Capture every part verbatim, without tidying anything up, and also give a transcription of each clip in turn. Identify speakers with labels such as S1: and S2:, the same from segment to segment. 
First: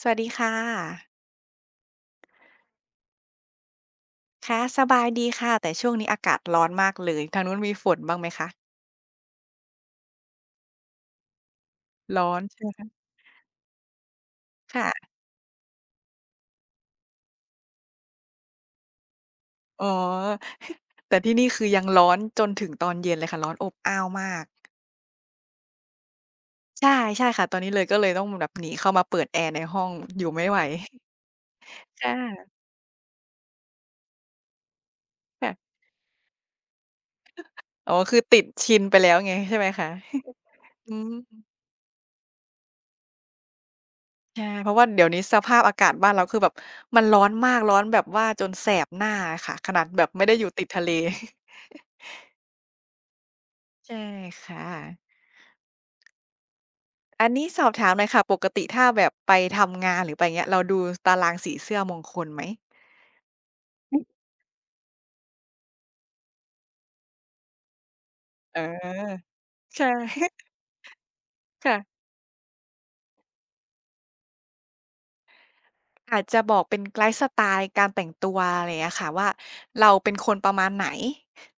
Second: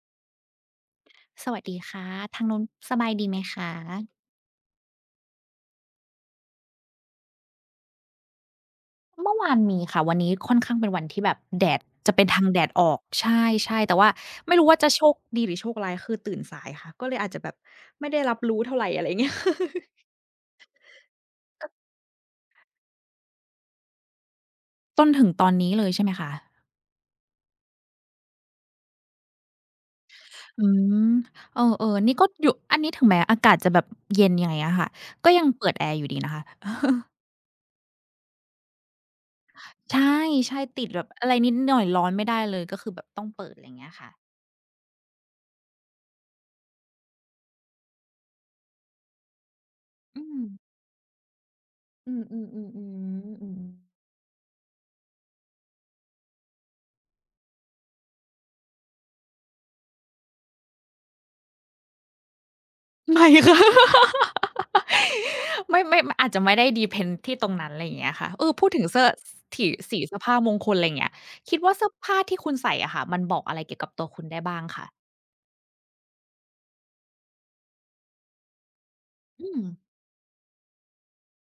S1: สวัสดีค่ะ
S2: สวัสดีค่ะทางนู้นสบายดีไหมคะ
S1: ค่ะสบายดีค่ะแต่ช่วงนี้อากาศร้อนมากเลยทางนู้นมีฝนบ้างไหมคะ
S2: เมื่อวานมีค่ะวันนี้ค่อนข้างเป็นวันที่แบบแดดจะเป็น
S1: ร้อน
S2: ทางแด
S1: ใช่ไหม
S2: ดอ
S1: คะ
S2: อกใช่ๆแต่ว่าไม่รู้ว่าจะโช
S1: ค่ะ
S2: คดีหรือโชคร้ายคือตื่นสายค่ะก็เลยอาจจะแบบไม่ได้รับรู้เท่าไรอะไรเงี้ย
S1: อ๋อ แต่ที่นี่คือยังร้อนจนถึงตอนเย็นเลยค่ะร้อนอบอ้าวมาก
S2: ต้นถึงตอนนี้เลยใช่ไหมคะ
S1: ใช่ใช่ค่ะตอนนี้เลยก็เลยต้องแบบหนีเข้ามาเปิดแอร์ในห้องอยู่ไม่ไหว
S2: อืม เออๆนี่ก็อ
S1: ค่ะ
S2: ยู่อันนี้ถึงแม้อากาศจะแบบเย็นยังไงอะค่ะก็ยัง
S1: ค่ะ
S2: เปิดแอร์อยู่ดีนะคะ
S1: อ๋อคือติดชินไปแล้วไงใช่ไหมคะ
S2: ใช่ๆติด
S1: อื
S2: แบบอะไร
S1: ม
S2: นิดหน่อยร้อนไม่ได้เลยก็คือแบบต้องเปิดไรเงี้ยค่ะ
S1: ใช่เพราะว่าเดี๋ยวนี้สภาพอากาศบ้านเราคือแบบมันร้อนมากร้อนแบบว่าจนแสบหน้าอะค่ะขนาดแบบ
S2: อื
S1: ไม่ได้อ
S2: ม
S1: ยู่ติดทะเล
S2: อืมๆๆๆอืม
S1: ใช่ค่ะ อันนี้สอบถามหน่อยค่ะปกติถ้าแบบไปทำงานหรือไปเงี้ยเราดูตารางสีเสื้อมงคลไหม
S2: ไม่ค่ะ ไม่ไม่อาจจะไม่ได้ depend ที่ตรงนั้นอะไรอย่างเงี้ยค่ะเออ
S1: เออ
S2: พูดถึงเสื้อสถี่
S1: ใช่
S2: สีเสื้อ ผ้ามงคลอะไรอย่างเงี้ยคิดว่าเสื้อ
S1: ค่ะ
S2: ผ้าที่คุณใส่อะค่ะมันบอกอะไรเกี่ยวกับตัวคุณได้บ้างคะ
S1: อาจจะบอกเป็นไลฟ์สไตล์การแต่งตัวอะไรอย่างเงี้ยค่ะว่า
S2: อืม
S1: เราเป็นคนประมาณไหน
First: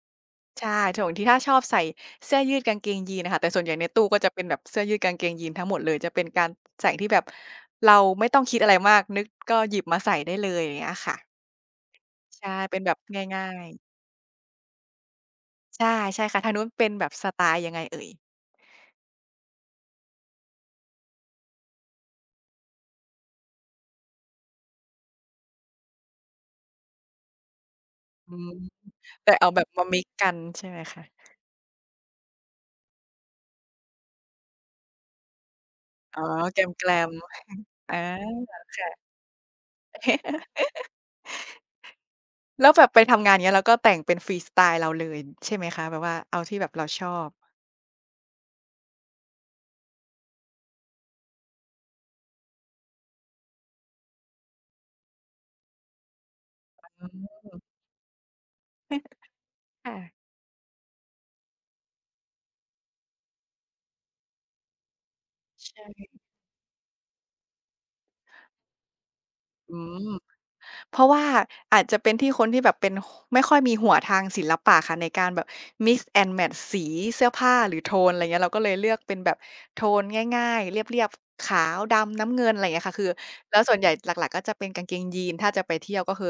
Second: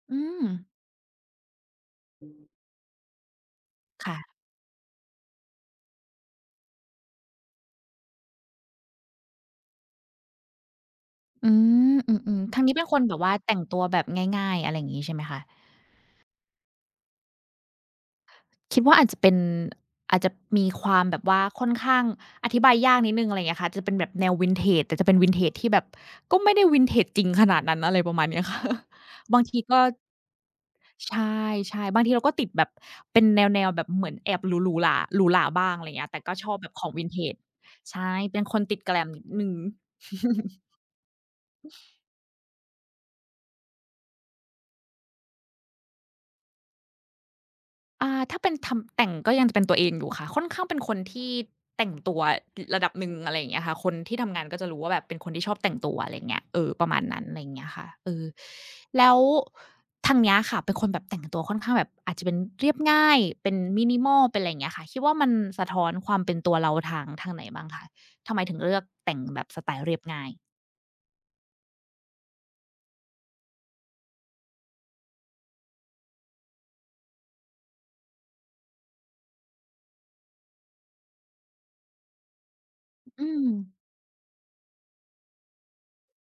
S2: อืม
S1: ใช่ส่วนงทีถ้าชอบใส่เสื้อยืดกางเกงยีนน่ะค่ะแต่ส่วนใหญ่ในตู้ก็จะ
S2: ค่ะ
S1: เป็นแบบเสื้อยืดกางเกงยีนทั้งหมดเลยจะเป็นการใส่ที่แบบเราไม่ต้องคิดอะไรมากนึกก็หยิบมาใส่ได้เลยอย่างเงี้ยค่ะ
S2: อืมอืมๆ
S1: ใช่
S2: ทางนี้
S1: เป็น
S2: เป็น
S1: แบ
S2: ค
S1: บ
S2: นแบบว่า
S1: ง่า
S2: แต่ง
S1: ย
S2: ตั
S1: ๆ
S2: วแบบง่ายๆอะไรอย่างงี้ใช่ไหมคะ
S1: ใช่ใช่ค่ะทางนู้นเป็นแบบสไตล์ยังไงเอ่ย
S2: คิดว่าอาจจะเป็นอาจจะมีความแบบว่าค่อนข้างอธิบายยากนิดหนึ่งอะไรอย่างเงี้ยค่ะจะเป็นแบบแนว Vintage แต่จะเป็น Vintage ที่แบบก็ไม่ได้ Vintage จริงขนาดนั้นอะไรประมาณ
S1: อื
S2: เนี้ย
S1: ม
S2: ค่ะ
S1: แต่
S2: บาง
S1: เอา
S2: ที
S1: แบบ
S2: ก็
S1: มามิกซ์กันใช่ไหมคะ
S2: ใช่ๆบางทีเราก็ติดแบบเป็นแนวๆแบบเหมือนแอบหรูหรูหราหรูหราบ้างอะไรอย่างเงี้ย
S1: อ๋
S2: แต่
S1: อ
S2: ก็ชอ
S1: แ
S2: บแบบข
S1: ก
S2: อ
S1: ล
S2: ง
S1: ม
S2: Vintage
S1: ๆอา
S2: ใช่เป็นคนติด
S1: ค่ะ
S2: glam นิดหนึ่ง
S1: แล้วแบบไปทำงานอย่างเงี้ยเราก็แต่งเป็นฟรีสไตล์เราเลยใช่ไหมคะแบบว่าเอาที่แบบเราชอบ
S2: อาถ้าเป็นทำแต่งก็ยังจะเป็นตัวเองอยู่ค่ะค่อนข้างเป็นคนที่แต่งตัวระดับหนึ่งอะไรอย่างเงี้ยค่ะคนที่ทำงานก็จะรู้ว่าแบบเป็นคนที่ชอบแต่งตัวอะไรเงี้ยเออประมาณนั้นอะไรอย่างเงี้ยค่ะเออแล้ว
S1: ค่ะ
S2: ทางเนี้ยค่ะเป็นคนแบบแต่งตัวค่อนข้างแบบอาจจะเป็นเรียบง่ายเป็น minimal เป็นอะไรอย่างเงี้ยค่ะคิดว่ามันสะ
S1: ใช่
S2: ท้อนความเป็นตัวเราทางทางไหนบ้างคะทำไมถึงเลือกแต่งแบบสไต
S1: อื
S2: ล์เรียบ
S1: ม
S2: ง่าย
S1: เพราะว่าอาจจะเป็นที่คนที่แบบเป็นไม่ค่อยมีหัวทางศิลปะค่ะในการแบบ mix and match สีเสื้อผ้าหรือโทนอะไรเงี้ยเราก็เลยเลือกเป็นแบบโทนง่ายๆเรียบๆขาวดำน้ำเงินอะไรเงี้ยค่ะคือ
S2: อืม
S1: แล้วส่วนใหญ่หลักๆก็จะเป็นกางเกงยีนถ้าจะไปเที่ยวก็คือ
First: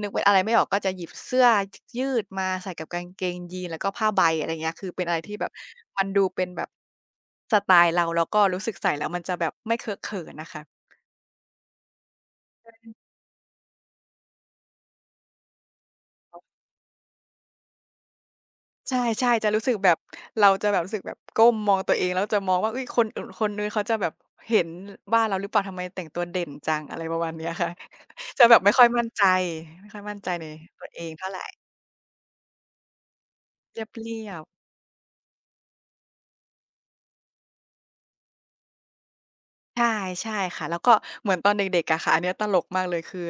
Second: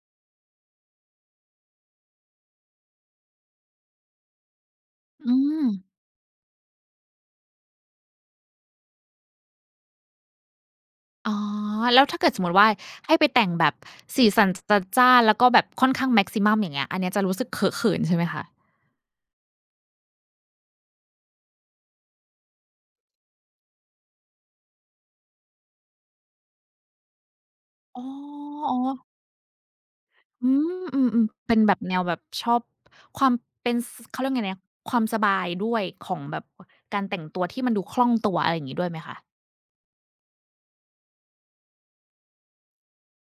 S1: นึกเป็นอะไรไม่ออกก็จะหยิบเสื้อยยืดมาใส่กับกางเกงยีนแล้วก็ผ้าใบอะไรเงี้ยคือเป็นอะไรที่
S2: อื
S1: แบบ
S2: ม
S1: มันดูเป็นแบบสไตล์เราแล้วก็รู้สึกใส่แล้วมันจะแบบไม่เคอะเขินน่ะค่ะ
S2: อ๋อแล้วถ้าเกิดสมมุติว่าให้ไปแต่งแบบสีสันจัดจ้านแล้วก็แบบค่อนข้าง maximum อย่างเงี้ยอันเนี้ยจะรู้สึกเขอะเขินใช่ไหมคะ
S1: ใช่ๆจะรู้สึกแบบเราจะแบบรู้สึกแบบก้มมองตัวเองแล้วจะมองว่าเฮ้ยคนอื่นคนนู้นเขาจะแบบเห็นว่าเราหรือเปล่าทำไมแต่งตัวเด่นจังอะไรประมาณเนี้ยค่ะ
S2: อ๋อ
S1: จะแบบไม่
S2: อ๋อ
S1: ค่อยมั่นใจไม่ค่อยมั่นใจใน
S2: อืม
S1: ตัว
S2: อื
S1: เอง
S2: ม
S1: เท่าไร
S2: ๆเป็นแบบแนวแบบชอบความเป็
S1: เ
S2: นส
S1: รี
S2: เขาเรีย
S1: ย
S2: กไง
S1: บ
S2: นะ
S1: ๆ
S2: ความสบายด้วยของแบบการแต่งตัวที่มันดูคล่องตัวอะไรอย่างงี้ด้วยไหมคะ
S1: ใช่ใช่ค่ะแล้วก็เหมือนตอนเด็กๆอะค่ะอันเนี้ยตลกมากเลยคือ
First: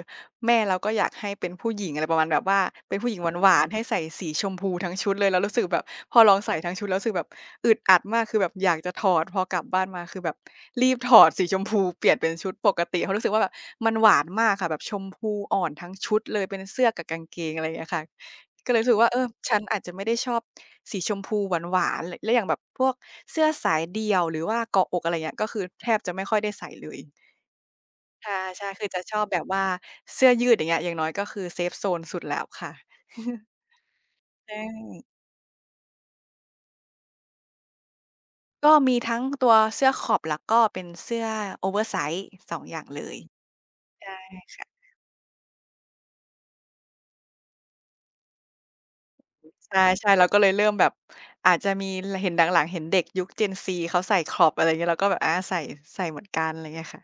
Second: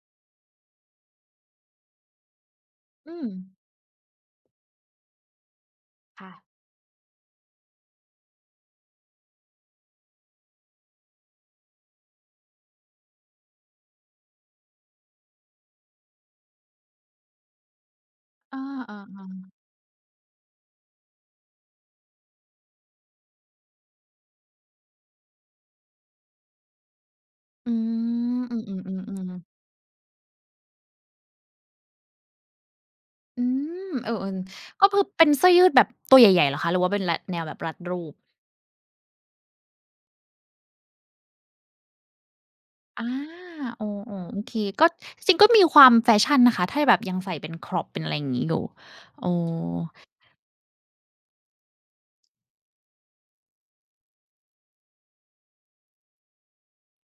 S1: แม่เราก็อยากให้เป็นผู้หญิงอะไรประมาณแบบว่าเป็นผู้หญิ
S2: อื
S1: ง
S2: ม
S1: หวานๆให้ใส่สีชมพูทั้งชุดเลยแล้วรู้สึกแบบพอล
S2: ค่ะ
S1: องใส่ทั้งชุดแล้วรู้สึกแบบอึดอัดมากคือแบบอยากจะถอดพอกลับบ้านมาคือแบบรีบถอดสีชมพูเปลี่ยนเป็นชุดปกติเพราะรู้สึกว่าแบบมันหวานมากค่ะแบบชมพูอ่อนทั้งชุดเลยเป็นเสื้อกับกางเกงอะไรอย่างเงี้ยค่ะ
S2: เออ
S1: ก็เลยรู้สึกว่าเออ
S2: ๆ
S1: ฉันอาจจะไม่ได้ชอบสีชมพูหวานๆและอย่างแบบพวกเสื้อสายเดี่ยวหรือว่าเกาะอกอะไรเงี้ยก็คือแทบจะไม่ค่อยได้ใส่เลย
S2: ๆอื
S1: ค่ะ
S2: มอือ
S1: ใช่คือจะชอบ
S2: ๆ
S1: แบ
S2: ๆ
S1: บ
S2: ๆ
S1: ว่าเสื้อยืดอย่างเงี้ยอย่างน้อยก็คือเซฟโซนสุดแล้วค่ะ
S2: อืมเออ
S1: ใช่
S2: ๆก็คือเป็นเสื้อยืดแบบตัวใหญ่ๆเหรอคะหรือว่าเป็นรัดแนวแบบรัดรูป
S1: ก็มีทั้งตัวเสื้อขอบแล้วก็เป็นเสื้อโอเวอร์ไซซ์สององอย่างเล
S2: อา
S1: ย
S2: อ๋อ
S1: ใช่
S2: ๆโอเคก็
S1: ค่ะ
S2: จริงๆก็มีความแฟชั่นนะคะถ้าแบบยังใส่เป็น crop เป็นอะไรอย่างงี้อยู่อ๋อ
S1: ใช่ๆเราก็เลยเริ่มแบบอาจจะมีลเห็นหลังๆเห็นเด็กยุค Gen Z เขาใส่ครอปอะไรเงี้ยเราก็แบบอาใส่ใส่เหมือนกันอะไรเงี้ยค่ะ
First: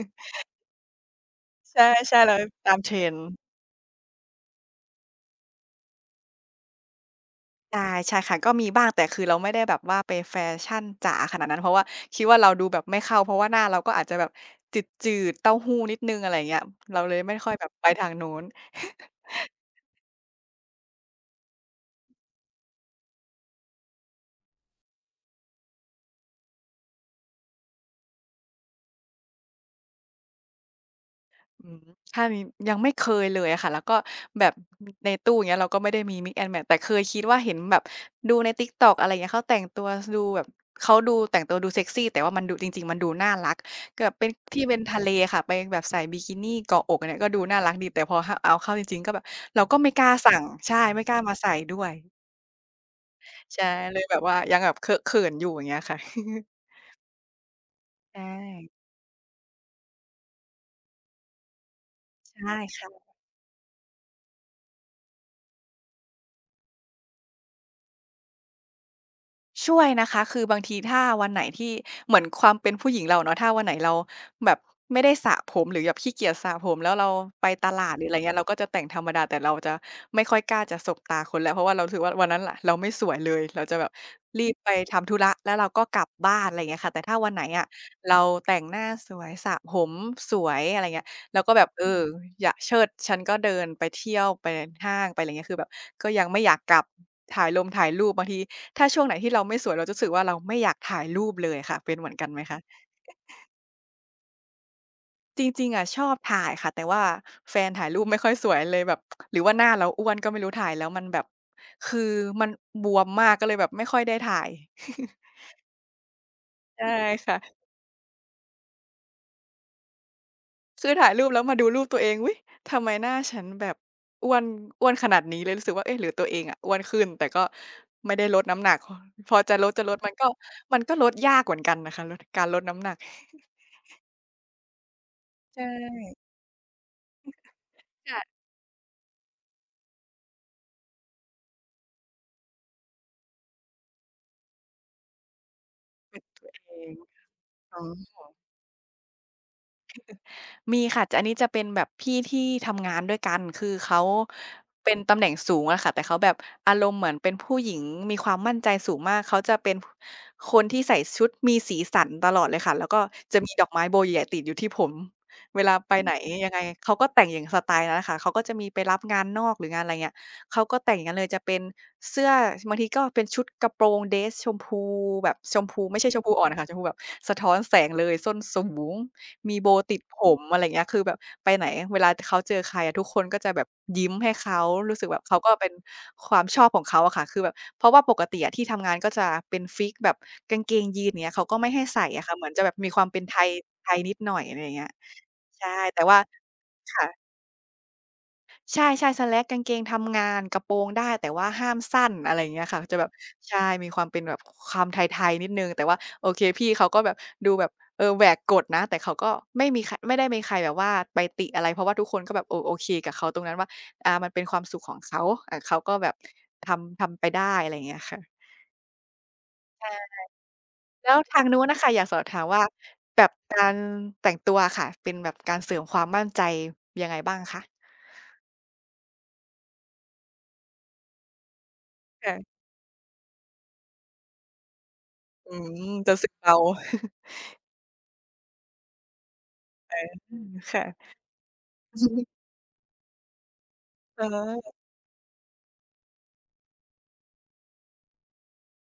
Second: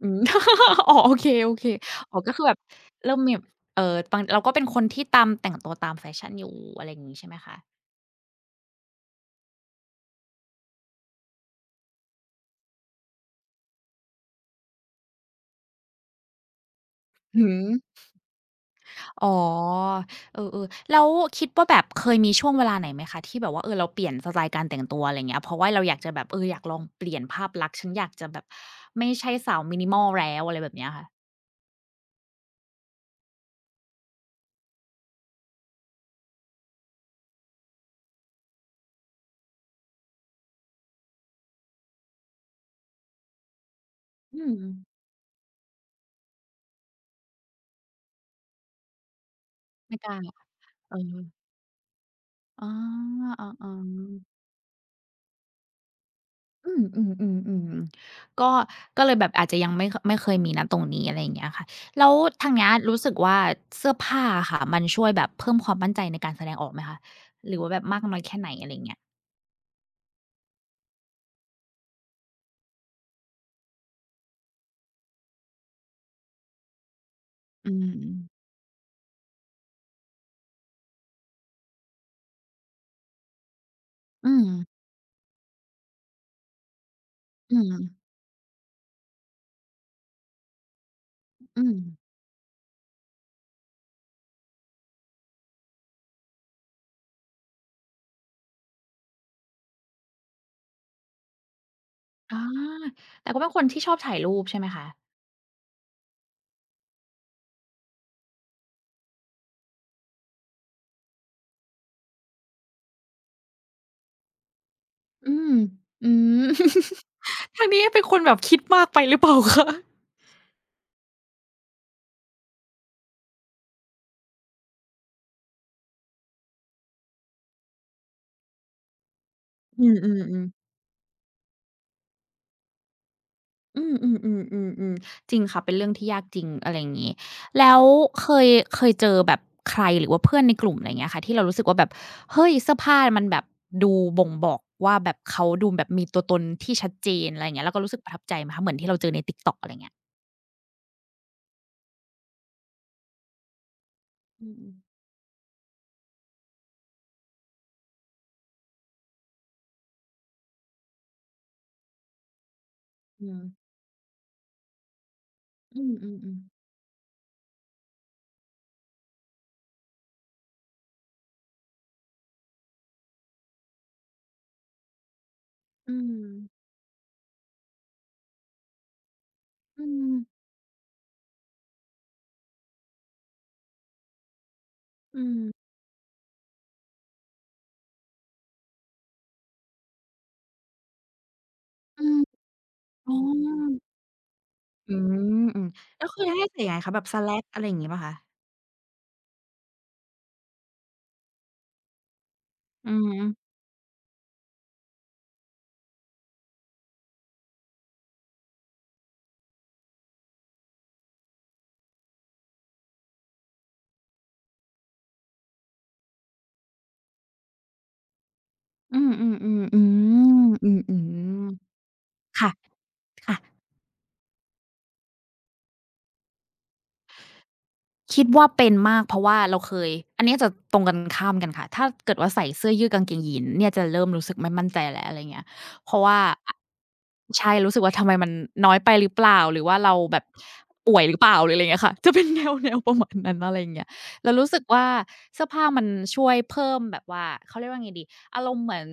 S2: อืม อ๋อโอเค
S1: ใช่
S2: ๆอ๋
S1: ใช่
S2: อก็
S1: เรา
S2: คือแบบ
S1: ตาม
S2: เริ่
S1: trend
S2: มมีแบบเอ่อบางเราก็เป็นคนที่ตามแต่งตัวตามแฟชั่นอยู่อะไรอย่างงี้ใช่ไหมคะ
S1: ใช่ใช่ค่ะก็มีบ้างแต่คือเราไม่ได้แบบว่าไปแฟชั่นจ๋าขนาดนั้นเพราะว่าคิดว่าเราดูแบบไม่เข้าเพราะว่าหน้าเราก็อาจจะแบบจืดๆเต้าหู้นิดหนึ่งอะไรอย่างเงี้ยเราเลยไม่
S2: อือ
S1: ค่อย
S2: ฮึ
S1: แบบไปทางนู้น
S2: อ๋อเออๆแล้วคิดว่าแบบเคยมีช่วงเวลาไหนไหมคะที่แบบว่าเออเราเปลี่ยนสไตล์การแต่งตัวอะไรอย่างเงี้ยเพราะว่าเราอยากจะแบบเอออยากลองเปลี่ยนภาพลักษณ์ฉันอยากจะแบบไม่ใช่สาว minimal แล้วอะไรแบบเนี้ยค่ะ
S1: อืมใช่มียังไม่เคยเลยอะค่ะแล้วก็แบบในตู้อย่างเงี้ยเราก็ไม่ได้มี mix and match แต่เคยคิดว่าเห็นแบบดูใน TikTok อะไรเงี้ยเขาแต่งตัวสดูแบบเขาดูแต่งตัวดูเซ็กซีแต่ว่ามันดูจริงๆมันดูน่ารักแบบเป็น
S2: อืม
S1: ที่เป็นทะเลค่ะไปแบบใส่บิกินีเกาะอกอันเนี้ยก็ดูน่ารักดีแต่พอหเอาเข้าจริงๆก็แบบเราก็ไม่
S2: ไม่
S1: ก
S2: ก
S1: ล้า
S2: ล้า
S1: สั่งใช่
S2: เออ
S1: ไม่กล้ามาใส่ด้วย
S2: อ๋ออ๋อ
S1: ใช่
S2: อ๋อ
S1: เลยแบบว่ายังแบบเคอะเขินอยู่อย่างเงี้ยค่ะ
S2: อืมอืมๆๆ
S1: ใช
S2: ๆก็
S1: ่
S2: ก็เลยแบบอาจจะยังไม่คไม่เคยมีณตรงนี้อะไรอย่างเงี้ยค่ะแล้วทาง
S1: ใช่
S2: เนี้ยรู้
S1: ค่ะ
S2: สึกว่าเสื้อผ้าอะค่ะมันช่วยแบบเพิ่มความมั่นใจในการแสดงออกไหมคะหรือว่าแบบมากน้อยแค่ไหนอะไรอย่างเงี้ย
S1: ช่วยนะคะคือบางทีถ้าวันไหนที่เหมือนความเป็นผู้หญิงเราเนาะถ้าวันไหนเราแบบไม่ได้สระผมหรือแบบขี้เกียจสระผมแล้วเราไปต
S2: อื
S1: ลา
S2: ม
S1: ดหรืออะไรเงี้ยเราก็จะแต่งธรรมดาแต่เราจะไม่ค่อยกล้าจะสบตาคนแล้วเพราะว่าเรารู้สึกว่าวันนั้นล่ะเราไม่สวยเลยเราจะแบบ
S2: อื
S1: รี
S2: ม
S1: บไปทำธุระแล้วเราก็กลับบ้านอะไรเงี้ยค่ะแต่ถ้าวันไหน
S2: อื
S1: อะ
S2: ม
S1: เราแต่งหน้าสวยสระผมสวยอะไรเงี้ย แล้วก็
S2: อื
S1: แบบ
S2: ม
S1: เอออยากเชิดฉันก็เดินไปเที่ยวไปห้างไปอะไรเงี้ยคือแบบก็ยังไม่อยากกลับถ่ายลงถ่ายรูปบางทีถ้าช่วงไหนที่เราไม่สวยเราจะรู้สึกว่าเราไม่อยากถ่ายรูปเลยค่ะเป็นเหมือนกันไห
S2: อา
S1: มคะ
S2: แต่ก็เป็นคนที่ชอบถ่ายรูปใช่ไหมคะ
S1: จริงๆอะชอบถ่ายค่ะแต่ว่าแฟนถ่ายรูปไม่ค่อยสวยเลยแบบหรือว่าหน้าเราอ้วนก็ไม่รู้ถ่ายแล้วมันแบบคือมันบวมมากก็เลยแบบไม่ค่อยได้ถ่าย
S2: อืมอืม
S1: ใช่ ค่ะ
S2: ทางนี้เป็นคนแบบคิดมากไปหรือเปล่าคะ
S1: คือถ่ายรูปแล้วมาดูรูปตัวเองวิทำไมหน้าฉันแบบอ้วนอ้วนขนาดนี้เลยรู้สึกว่าเอ๊ะหรือตัวเองอ่ะอ้วนขึ้นแต่ก็ไม่ได้ลดน้ำหนัก พอจะลดจะ
S2: อื
S1: ลดมัน
S2: ม
S1: ก็
S2: ๆๆ
S1: มันก็ลดยากเหมือนกันนะคะลดการลดน้ำหนัก
S2: อืมอืมๆๆๆจริงค่ะ
S1: ใช่
S2: เป็น เรื่องที่ยากจริงอะไรอย่างงี้แล้วเค
S1: ค่ะ
S2: ยเคยเจอแบบใครหรือว่าเพื่อนในกลุ่มอะไรอย่างเงี้ยค่ะที่เรารู้สึกว่าแบบเฮ้ยเสื้อผ้ามันแบบดูบ่งบอกว่าแบบเขาดูแบบมี
S1: เป็
S2: ตัว
S1: น
S2: ตน
S1: เอ
S2: ที่ชัด
S1: ง
S2: เจนอะไรอย่างเงี้ยแล้วก็รู้สึกประทับใจไหมคะเหมือนที่เราเจอใน TikTok อะไรอย่างเงี้ย
S1: มีค่ะจะอันนี้จะเป็นแบบพี่ที่ทำงานด้วยกันคือเขา
S2: อืม
S1: เป็นตำแหน่งสูงอะค่ะแต่เขาแบบอารมณ์เหมือนเป็นผู้หญิงมีความมั่นใจสูงมากเขาจะเป็นคนที่ใส่ชุดมีสีสันตลอดเลยค่ะแล้วก็
S2: อื
S1: จะ
S2: ม
S1: มีดอกไม้โบใหญ่ๆติดอยู่ที่ผมเวลา
S2: อื
S1: ไป
S2: มอื
S1: ไหน
S2: ม
S1: ยังไงเขาก็แต่งอย่างสไตล์นั้นน่ะค่ะเขาก็จะมีไปรับงานนอกหรืองานอะไรเงี้ยเขาก็แต่งอย่างนั้นเลยจะเป็นเสื้อบางทีก็เป็นชุดกระโปรงเดรสชมพูแบบชมพู
S2: อื
S1: ไม่ใช่ชม
S2: ม
S1: พูอ่อนอะค่ะชมพูแบบสะท้อนแสงเลยส้นสูง มีโบว์
S2: อื
S1: ติดผ
S2: ม
S1: มอะไรอย่างเงี้ยคือแบบไปไหน เวลาเขาเจอใครอะทุกคนก็จะแบบยิ้มให้เขา รู้สึกแบบ
S2: อื
S1: เขาก็เป็
S2: ม
S1: นความชอบของเขาอะค่ะคือแบบเพราะว่าปกติอะที่ทำงานก็จะเป็นฟิกซ์แบบกางเกงยีนอย่างเงี้ยเขาก็ไม่ให้
S2: อื
S1: ใส่
S2: ม
S1: อะค่ะเหมือนจะแบบมีความ
S2: อ๋อ
S1: เป็นไทยไทยนิดหน่อยอะไรอย่างเงี้ย
S2: อืมอืม
S1: ใช่ แต่
S2: แล้ว
S1: ว่า
S2: คือให้ใส่ยังไงคะแบบ
S1: ค่ะ
S2: slacks อะไรอย่างงี้เปล่าคะ
S1: ใช่ๆ slack กางเกงทำงานกระโปรงได้แต่ว่าห้ามสั้นอะไรอย่างเงี้ยค่ะ
S2: อื
S1: จะแบบ
S2: ม
S1: ใช่มีความเป็นแบบความไทยๆนิดหนึ่งแต่ว่าโอเคพี่เขาก็แบบดูแบบเออแหวกกฎนะแต่เขาก็ไม่มีคไม่ได้มีใครแบบว่าไปติอะไรเพราะว่าทุกคนก็แบบเออโอเคกับเขาตรงนั้นว่าอ่ามันเป็นความสุขของเขาอ่าเขาก็แบบทำทำไปได้อะไรอย่างเงี้ยค่ะ
S2: อืมๆๆอืมอื
S1: แล้วทาง
S2: อ
S1: นู้นน่ะค่ะอยากสอบ
S2: ๆ
S1: ถาม
S2: ค่ะ
S1: ว่าแบบ
S2: ค่ะ
S1: การแต่งตัวอะค่ะเป็นแบบการเสริมความมั่นใจยังไงบ้างคะ
S2: คิดว่าเป็นมากเพราะว่าเราเคยอันเนี้ยจะตรงกันข้ามกันค่ะถ้าเกิดว่าใส่
S1: ค่ะ
S2: เสื้อยืดกางเกงยีนส์เนี่ยจะเริ่มรู้สึกไม่มั่นใจแล้วอะไรเงี้ย
S1: อืม
S2: เพราะ
S1: จะ
S2: ว่า
S1: สึก
S2: อ
S1: เรา
S2: ใช่รู้สึกว่าทำไมมันน้อยไปหรือเปล่าหรือว่า
S1: เอ
S2: เราแบบ
S1: อค่ะ
S2: ป่วยหรือเปล่าหรืออะไรเงี้ยค่ะจะเป็น แนว แนวประมาณนั้นอะไรอย่างเงี้ย
S1: เ
S2: เรารู้สึก
S1: ออ
S2: ว่าเสื้อผ้ามันช่วยเพิ่มแบบว่าเขาเรียกว่าไงดีอารมณ์เหมือน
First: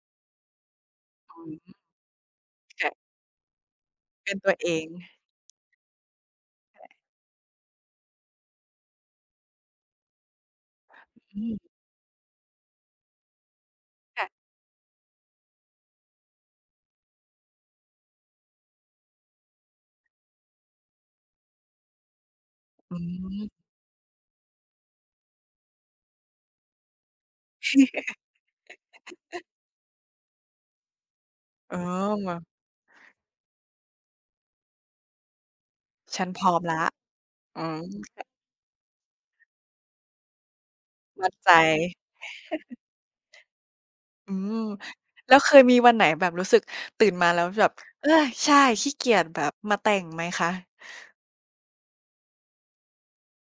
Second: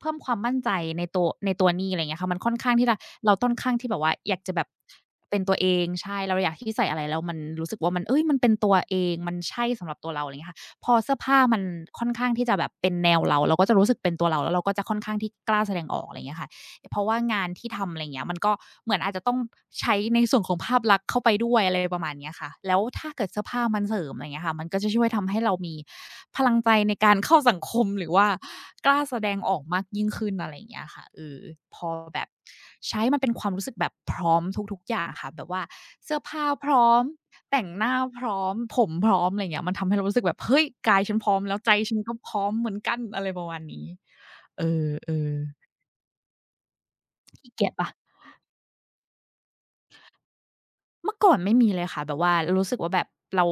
S2: เพิ่มความมั่นใจในตัว
S1: อื
S2: ในตัว
S1: ม
S2: นี่อะไร่างเงี้ยค่ะมันค่อนข้างที่
S1: ค่ะ
S2: จะเราต้อนข้างที่แบบว่า
S1: เป็
S2: อ
S1: น
S2: ยาก
S1: ตั
S2: จะ
S1: ว
S2: แบ
S1: เอ
S2: บ
S1: ง
S2: เป็นตัวเองใช่เราอยากที่ใส่อะไรแล้วมันรู้สึกว่ามันเฮ้ยมันเป็นตัวเองมันใช่สำหรับตัวเราอะไรเงี้ยค่ะพอเสื้อผ้า
S1: อื
S2: มัน
S1: ม
S2: ค่อนข้างที่จะแบบเป็นแนวเราเราก็จะรู้สึกเป็นตั
S1: ค่ะ
S2: วเราแล้วเราก็จะค่อนข้างที่กล้าแสดงออกอะไรเงี้ยค่ะ เพราะว่างานที่ทำอะไรเงี้ยมันก็เหมือนอาจจะต้องใช้ในส่วนของภาพลักษณ์เข้าไปด้วยอะไรประมาณเนี้ยค่ะแล้ว
S1: อื
S2: ถ้าเกิดเสื้อผ้า
S1: ม
S2: มันเสริมอะไรเงี้ยค่ะมันก็จะช่วยทำให้เรามีพลังใจในการเข้าสังคมหรือว่ากล้าแสดงออกมากยิ่งขึ้นอะไรอย่างเงี้ยค่ะเออ
S1: อ๋
S2: พอแบบ
S1: อ
S2: ใช้มันเป็นความรู้สึกแบบพร้อมทุกๆอย่างค่ะแบบว่าเสื้อ
S1: ฉันพ
S2: ผ้า
S1: ร้อม
S2: พ
S1: แล้ว
S2: ร้อม
S1: อื
S2: แต่ง
S1: ม
S2: หน้าพร้อมผมพร้อมอะไรเงี้ยมันทำให้เรารู้สึกแบบเฮ้ยกายฉันพ
S1: มั่
S2: ร้
S1: น
S2: อม
S1: ใจ
S2: แล้วใจฉันก็พร้อมเหมือนกันอะไรประมาณนี้
S1: อืม
S2: เออ
S1: แล้วเคยมีวันไหนแบบรู้สึกตื่นมา
S2: ๆ
S1: แล้ว
S2: ขี้
S1: แบ
S2: เกีย
S1: บ
S2: จเปล่า
S1: เออใช่ขี้เกียจแบบมาแต่งไหมคะ
S2: เมื่อก่อนไม่มีเลยค่ะแบบว่ารู้สึกว่าแบบเรา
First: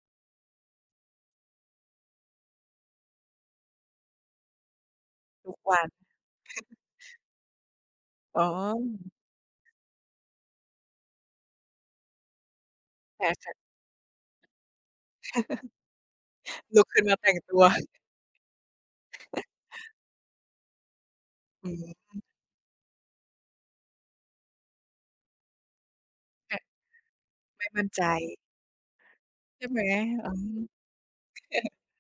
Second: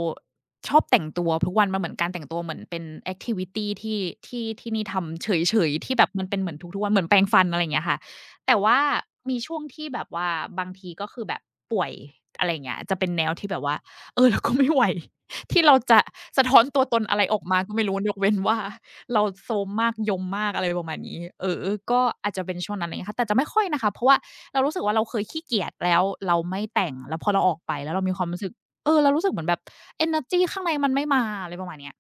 S2: ชอบแต่งตัวทุกวันมันเหมือนการแต่งตัวเหมือนเป็นแอกทิวิตีที่ที่ที่นี่ทำเ
S1: ทุ
S2: ฉ
S1: ก
S2: ย
S1: วั
S2: ๆ
S1: น
S2: ที่แบบมันเป็นเหมือนทุกๆวันเหมือนแปรงฟันอะไรอย่างเงี้ยค่ะ
S1: อ๋อ
S2: แต่ว่ามีช่วงที่แบบว่าบางทีก็คือแบบป่วยอะไรอย่างเงี้ยจะเป็นแนวที่แบบ
S1: ค่ะ
S2: ว่าเออเราก็ไม่ไหว ที่เราจะสะท้อน
S1: ๆลุ
S2: ตัว
S1: ก
S2: ต
S1: ขึ้
S2: น
S1: นมา
S2: อะไร
S1: แต่
S2: อ
S1: ง
S2: อก
S1: ตั
S2: มา
S1: ว
S2: ก็ไม่รู้ยกเว้นว่าเราโทรมมากยมมากอะไรประมาณนี้เอ
S1: อื
S2: อก็
S1: ม
S2: อาจจะเป็นช่วงนั้นอะไรอย่างเงี้ยค่ะแต่จะไม่ค่อยนะคะเพราะว่า เรารู้สึกว่าเราเคยขี้เกียจแล้วเรา
S1: ค่ะ
S2: ไม่แต่งแล้วพอเราออก
S1: ไม่
S2: ไป
S1: มั่น
S2: แล้ว
S1: ใจ
S2: เรามีความรู้สึกเออเรารู้สึกเหมือนแบบ
S1: ใช่ไหม
S2: เอเนอร์
S1: อ๋อ
S2: จีข้างในมันไม่มาอะไรประมาณเนี้ย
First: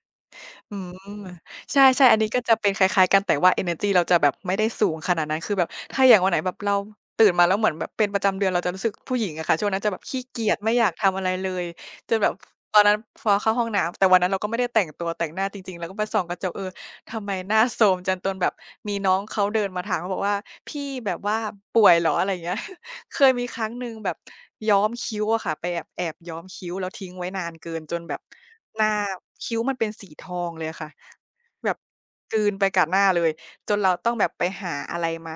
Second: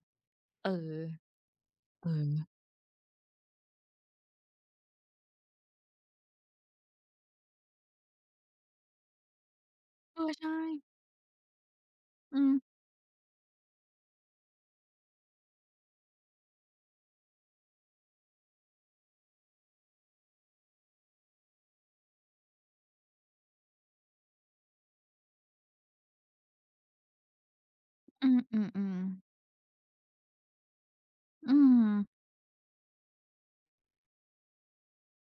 S2: เอ
S1: อื
S2: อ
S1: มใช่
S2: เอ
S1: ๆอันนี้
S2: อ
S1: ก็จะเป็นคล้ายๆกันแต่ว่าเอเนอร์จีเราจะแบบไม่ได้สูงขนาดนั้นคือแบบถ้าอย่างวันไหนแบบเราตื่นมาแล้วเหมือนแบบเป็นประจำเดือนเราจะรู้สึกผู้หญิงอะค่ะช่วงนั้นจะแบบ
S2: เอ
S1: ขี้
S2: อ
S1: เกีย
S2: ใช่
S1: จไม่อยากทำอะไรเลยจนแบบ
S2: อืม
S1: ตอนนั้นพอเข้าห้องน้ำแต่วันนั้นเราก็ไม่ได้แต่งตัวแต่งหน้าจริงๆเราก็ไปส่องกระจกเออทำไมหน้าโทรมจังจนแบบมีน้องเขาเดินมาถามเขาบอกว่าพี่แบบว่าป่วยเหรออะไรอย่างเงี้ย เคยมีครั้งหนึ่งแบบย้อมคิ้วอะค่ะไปแอบแอบย้อมคิ้วแล้วทิ้งไว้นานเกินจนแบบ
S2: อื
S1: หน้า
S2: มๆๆ
S1: คิ้วมันเป็นสีทองเลยอะค่ะ
S2: อื
S1: แบบ
S2: ม
S1: กลืนไปกับหน้าเลยจนเราต้องแบบไปหาอะไรมา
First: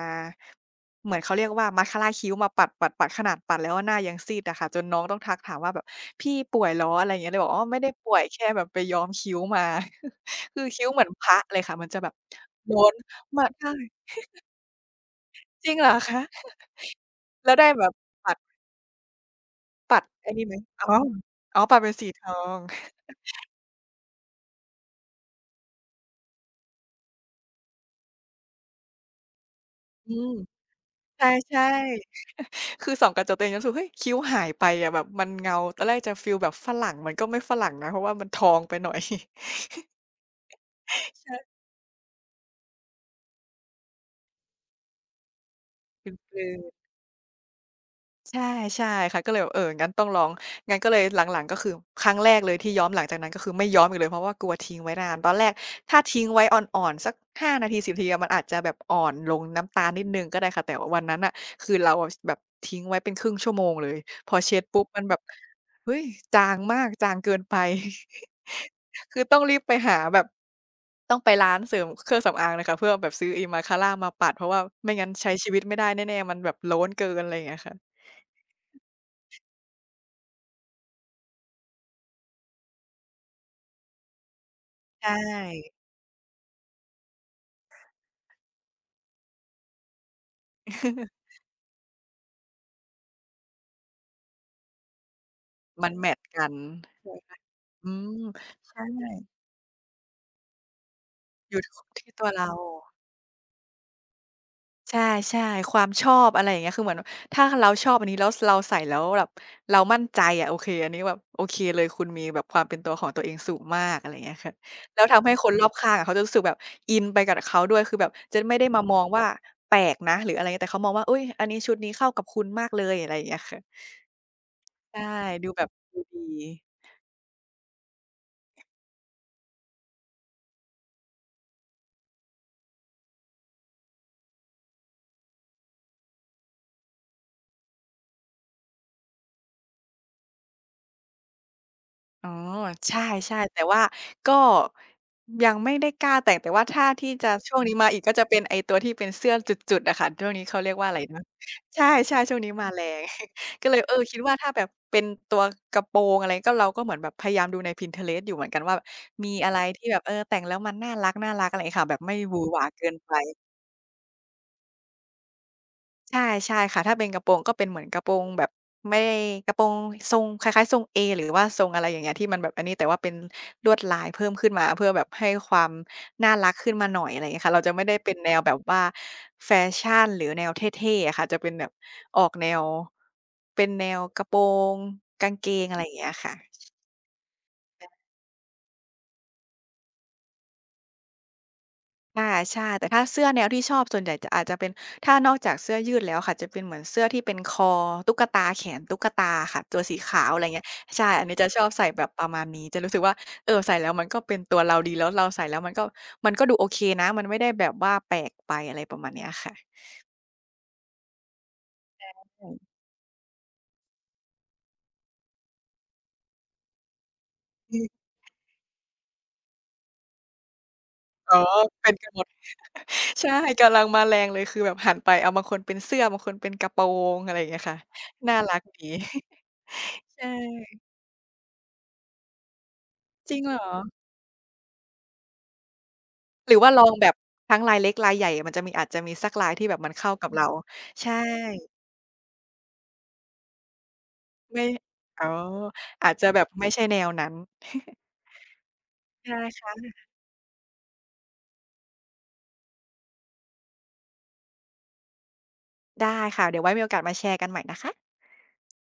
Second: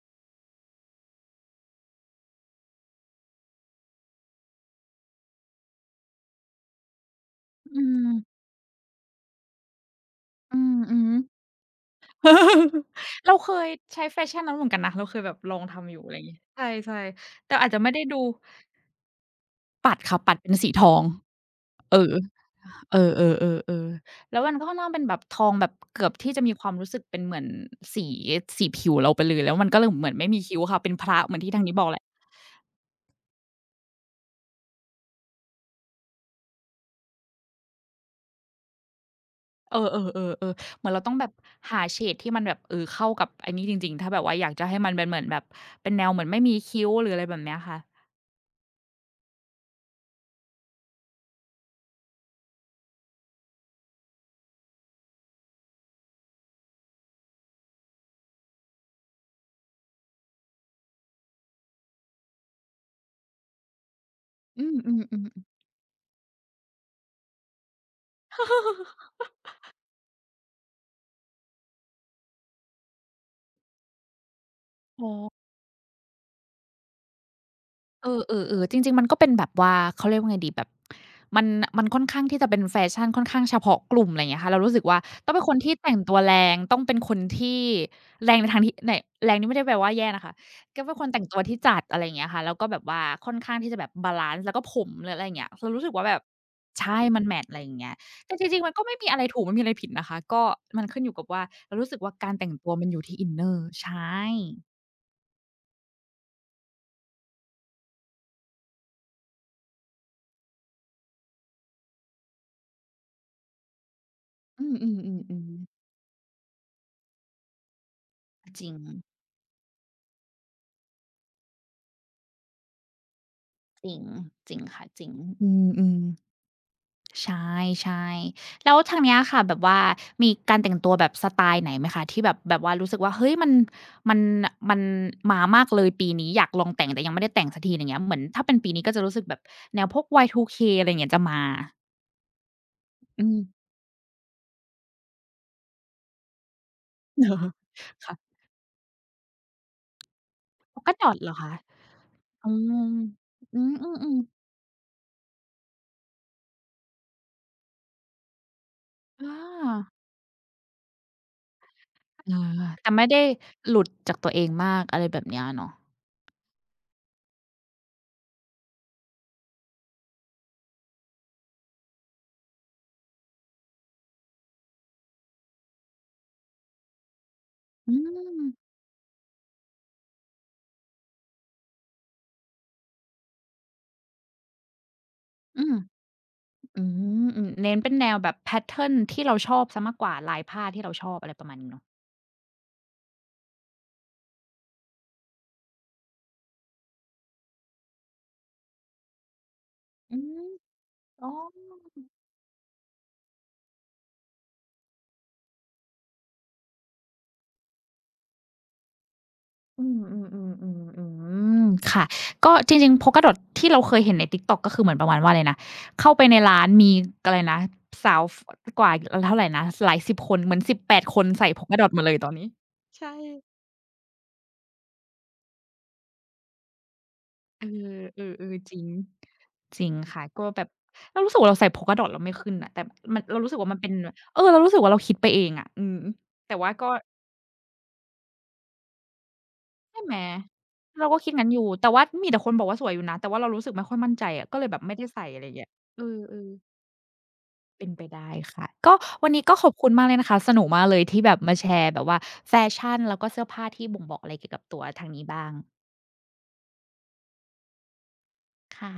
S1: เหมือนเขาเรียกว่า มาสคาร่า คิ้วมาปัดๆๆขนาดปัดแล้วหน้ายังซีดอะค่ะจนน้องต้องทักถามว่าแบบพี่ป่วยเหรออะไรอย่างเงี้ยเลยบอกอ๋อไม่
S2: อื
S1: ได้
S2: ม
S1: ป่วยแค่แบบไปย้อมคิ้วมา
S2: อื
S1: คือ
S2: อ
S1: คิ้ว
S2: ฮึ
S1: เหมือนพระเลยค่ะมันจะแบบโล้ น
S2: เรา
S1: มา
S2: เคย
S1: ใช่
S2: ใช้แฟชั่นนั้นเหมือนกันนะเราเคยแบบลอง
S1: จริงเหร
S2: ทำอ
S1: อ
S2: ยู่อะไรอ
S1: คะ
S2: ย่างงี้ใช่ๆ
S1: แล้
S2: แต่
S1: วได้
S2: อาจจะ
S1: แบ
S2: ไม่
S1: บ
S2: ได้ดู
S1: ปัด
S2: ปั
S1: ปั
S2: ด
S1: ด
S2: ค่ะ
S1: ไอ้
S2: ปัด
S1: นี่
S2: เป็
S1: ไห
S2: น
S1: ม
S2: สี
S1: อ๋
S2: ท
S1: อ
S2: อง
S1: อ๋อปัดเป็น
S2: เอ
S1: สี
S2: อ
S1: ทอง
S2: เออๆๆอเออเออแล้วมันก็ค่อนข้างเป็นแบบทองแบบเกือบที่จะมีความรู้สึกเป็นเหมือนสีสีผิวเราไปเลยแล้วมันก็เลยเหมื
S1: อื
S2: อนไม่
S1: ม
S2: มีคิ้วค่ะเป็นพระเหมือนที่
S1: ใช่
S2: ทางนี้บอกแหละ
S1: ๆคือส่องกระจกตัวเองแล้วรู้สึกเฮ้ยคิ้วหายไปอะแบบมันเงาตอนแรกจะฟีลแบบฝรั่งมันก็ไม่ฝรั่งนะเพราะว่ามันทองไปหน่อย
S2: เออๆๆๆเหมือนเราต้องแบบ
S1: ใช่
S2: หาเฉดที่มันแบบเออเข้ากับไอ้นี่จริงๆถ้าแบบว่าอยากจะให้มันเป็นเหมือนแบบเป็นแนวเหมือนไม่
S1: กึ่
S2: มี
S1: งๆ
S2: คิ้วหรืออะไรแบบเนี้ยค่ะ
S1: ใช่ใช่ค่ะก็เลยแบบเอองั้นต้องลองงั้นก็เลยหลังๆก็คือครั้งแรกเลยที่ย้อมหลังจากนั้นก็คือไม่ย้อมอีกเลยเพราะว่ากลัวทิ้งไว้นานตอนแรกถ้าทิ้งไว้อ่อนๆสักห้านาทีสิบนาทีอะมันอาจจะแบบอ่อนลงน้ำตาลนิดหนึ่งก็ได้ค่ะแต่วันนั้นน่ะคือเราอะชแบบทิ้งไว้เป็นครึ่งชั่วโมงเลยพอเช็ด
S2: อื
S1: ปุ๊บมั
S2: ม
S1: นแบบ
S2: ๆๆๆ
S1: เฮ้ยจางมากจางเกินไป คือต้องรีบไปหาแบบต้องไปร้านเสริมเครื่องสำอางเลยค่ะเพื่อแบบซื้อ Imacara มาปัดเพราะว่าไม่
S2: อ๋
S1: งั้
S2: อ
S1: นใช้ชีวิตไม่ได้แน่ๆมันแบบโล้นเกินอะไรอย่างเงี้ยค่ะ
S2: เออเออๆจริงๆมันก็เป็นแบบว่าเขาเรียกว่าไงดีแบบมันมันค่อนข้างที่จะเป็นแฟชั่นค่อนข้างเฉพาะกลุ่มอะไรอย่างเงี้ยค่ะเรารู้สึกว่า
S1: ใช
S2: ต้องเป็นคนที่
S1: ่
S2: แต่งตัวแรงต้องเป็นคนที่แรงในทางที่ในแรงนี่ไม่ได้แปลว่าแย่นะคะก็เป็นคนแต่ง ตัวที่จัดอะไรอย่างเงี้ยค่ะแล้วก็แบบว่าค่อนข้างที่จะแบบบาลันซ์แล้วก็ผมหรืออะไรอย่างเงี้ยเรารู้
S1: มั
S2: สึ
S1: น
S2: ก
S1: แม
S2: ว่าแบ
S1: ต
S2: บ
S1: ช์กัน
S2: ใช่มันแมตช์อะไรอย่าง
S1: อื
S2: เงี้ย
S1: ม
S2: แต่จริงๆมัน
S1: ใช่
S2: ก็ไม่มีอะไรถูกไม่มีอะไรผิดนะคะก็มันขึ้นอยู่กับว่า
S1: อยู่ท
S2: เรารู้สึก
S1: ที่
S2: ว่า
S1: ตัว
S2: การ
S1: เรา
S2: แต่งตัวมันอยู่ที่อินเนอร์ใช่
S1: ใช่ๆความชอบอะไรอย่างเงี้ยคือเหมือนถ้าเราชอบอันนี้แล้วสเราใส่แล้วแบบเรามั่นใจอะโอเคอันนี้แบบโอเคเลยคุณมีแบบความเป็นตัวของตัวเองสูงมากอะไรอย่างเงี้ยค่ะ
S2: อื
S1: แล้ว
S2: ม
S1: ทำให้คนร
S2: ๆๆ
S1: อบ
S2: ๆ
S1: ข้างอะเขาจะรู้สึกแบบอินไปกับเขาด้วยคือแบบจะไม่
S2: จ
S1: ได้
S2: ริง
S1: มามองว่าแปลกนะหรืออะไรเงี้ยแต่เขามองว่าอุ๊ยอันนี้ชุดนี้เข้ากับคุณมากเลยอะไรอย่างเงี้ยค่ะ
S2: จริงจริงค่ะ
S1: ใช่
S2: จริงอ
S1: ดูแบบ
S2: ื
S1: ดู
S2: ม
S1: ดี
S2: ๆใช่ๆแล้วทางเนี้ยค่ะแบบว่ามีการแต่งตัวแบบสไตล์ไหนไหมคะที่แบบแบบว่ารู้สึกว่าเฮ้ยมันมันมันมามากเลยปีนี้อยากลองแต่งแต่ยังไม่ได้แต่งสักทีไรเงี้ยเหมือนถ้าเป็นปีนี้ก็จะรู้สึกแบบแนวพวก วาย ทู เค อะไรอย่างเงี้ยจะมา
S1: อ๋อใช
S2: อื
S1: ่
S2: ม
S1: ๆแต่ว่าก็ยังไม่ได้กล้าแต่งแต่ว่าถ้าที่ จะ
S2: เหรอ
S1: ช่วงนี้มาอีกก็
S2: ค่ะ
S1: จะเป็นไอ้ตัวที่เป็นเสื้อจุดๆอะค่ะช่วงนี้เขาเรียกว่า
S2: Polka
S1: อะไร
S2: Dot
S1: นะ
S2: เหรอคะ
S1: ใช่ๆช่วง
S2: อื
S1: นี้มาแร
S2: ม
S1: ง
S2: อ
S1: ก็เลย
S2: ื
S1: เออ
S2: ม
S1: คิด
S2: ๆ
S1: ว่า
S2: ๆ
S1: ถ้าแบบเป็นตัวกระโปรงอะไรก็เราก็เหมือนแบบพยายามดูใน Pinterest อยู่เหมือนกันว่า
S2: อ
S1: มีอะไรที่
S2: า
S1: แบบเออแต่งแล้วมันน่ารักๆอะไรอย่างเงี้ยค่ะแบบไม่หวื
S2: อา
S1: อหวาเกิ
S2: แต่
S1: น
S2: ไม่
S1: ไป
S2: ได้หลุดจากตัวเองมากอะไรแบบเนี้ยเนาะ
S1: ใช่ใช่ค่ะถ้าเป็นกระโปรงก็เป็นเหมือนกระโปรงแบบไม่ได้กระโปรงทรงคล้ายๆทรงเอหรือว่าทรงอะไรอย่างเงี้ยที่มันแบบอันนี้แต่ว่าเป็นลวดลายเพิ่มขึ้นมาเพื่อแบบให้ความน่ารักขึ้นมาหน่อยอะไรอย่างเงี้ยค่ะเราจะไม่ได้
S2: อื
S1: เป็นแน
S2: ม
S1: วแบบว่าแฟชั่นหรือแนวเท่ๆอะค่ะจะเป็นแบบออกแนวเป็นแนวกระโปรงกางเก
S2: อื
S1: ง
S2: ม
S1: อะไรอย่างเงี้ยค่ะ
S2: อืมอืมเน้นเป็นแนวแบบแพตเทิร์นที่เราชอบเสียมากกว่าลายผ้าที่เราชอบอะไรประมาณนี้เนาะ
S1: ค่ะใช่แต่ถ้าเสื้อแนวที่ชอบส่วนใหญ่จะอาจจะเป็นถ้านอกจากเสื้อยืดแล้วค่ะจะเป็นเหมือนเสื้อที่เป็นคอตุ๊กตาแขนตุ๊กตาค่ะตัวสี
S2: อื
S1: ขาวอะไร
S2: ม
S1: เงี้ยใช่อั
S2: อ๋
S1: น
S2: อ
S1: นี้จะชอบใส่แบบประมาณนี้จะรู้สึกว่าเออใส่แล้วมันก็เป็นตัวเราดีแล้วเราใส่แล้วมันก็มันก็ดูโอเคนะมันไม่ได้แบบว่าแปลกไปอะไรประมาณเนี้ยค่ะ
S2: อืมๆๆๆอืม ค่ะ
S1: อื
S2: ก็จ
S1: ม
S2: ริงๆ Polkadot ที่เราเคยเห็นใน TikTok ก็คือเหมือนประมาณว่าอะไรนะ เข้าไปในร้านมีอะไรนะ
S1: อืม
S2: สาวฟกว่าเท่าไรนะหลายสิบคนเหมือนสิบแปดคน
S1: อ๋อ
S2: ใส่
S1: เป็
S2: Polkadot
S1: น
S2: หมด
S1: กัน
S2: เล
S1: ห
S2: ย
S1: มด
S2: ตอนนี้ใช
S1: ใช่
S2: ่
S1: กำลังมาแรงเลยคือแบบหันไปเอาบางคนเป็นเสื้อบางคนเป็นกระโปรงอะไรอย่างเงี้ย
S2: เอ
S1: ค่ะ
S2: อเอ
S1: น่ารั
S2: อ
S1: ก
S2: ๆจริ
S1: ดี
S2: งจริง ค่ะ
S1: ใช่
S2: ก็แบบเรารู้สึกว่าเราใส่ Polka Dot แล้วไม่ขึ้นน่ะแต่มัน
S1: จริ
S2: เรา
S1: งเห
S2: รู้
S1: ร
S2: สึก
S1: อ
S2: ว่ามันเป็นเออเรารู้สึกว่าเราคิดไปเองอะอืม
S1: หรื
S2: แต่
S1: อว่า
S2: ว่า
S1: ลอ
S2: ก็
S1: งแบบทั้งลายเล็กลายใหญ่ มันจะมีอาจจะมีสักลายที่แบบมัน
S2: ใช่
S1: เข้า
S2: ไหม
S1: กับเรา
S2: เรา
S1: ใช่
S2: ก็คิดงั้นอยู่แต่ว่ามีแต่คนบอกว่าสวยอยู่นะแต่ว่าเรารู้สึกไม่ค่อยมั่นใจอะก็เล
S1: ไม่
S2: ยแบบไม่ได้
S1: อ๋
S2: ใส่
S1: อ
S2: อะไรอย่างเงี้ยเอ
S1: อาจจะแบบ
S2: อๆ
S1: ไม่ใช่แนวนั้น
S2: เป็นไป ได้ค่ะก็วัน
S1: ได้
S2: นี้ก็ขอบคุณ
S1: ค่ะ
S2: มากเลยนะคะสนุกมากเลยที่แบบมาแชร์แบบว่าแฟชั่นแล้วก็เสื้อผ้าที่บ่งบอกอะไรเกี่ยวกับตัวทางนี้บ้าง
S1: ได้ค่ะเดี๋ยวไว้มีโอกาสมาแชร์กันใหม่นะคะ
S2: ค่ะ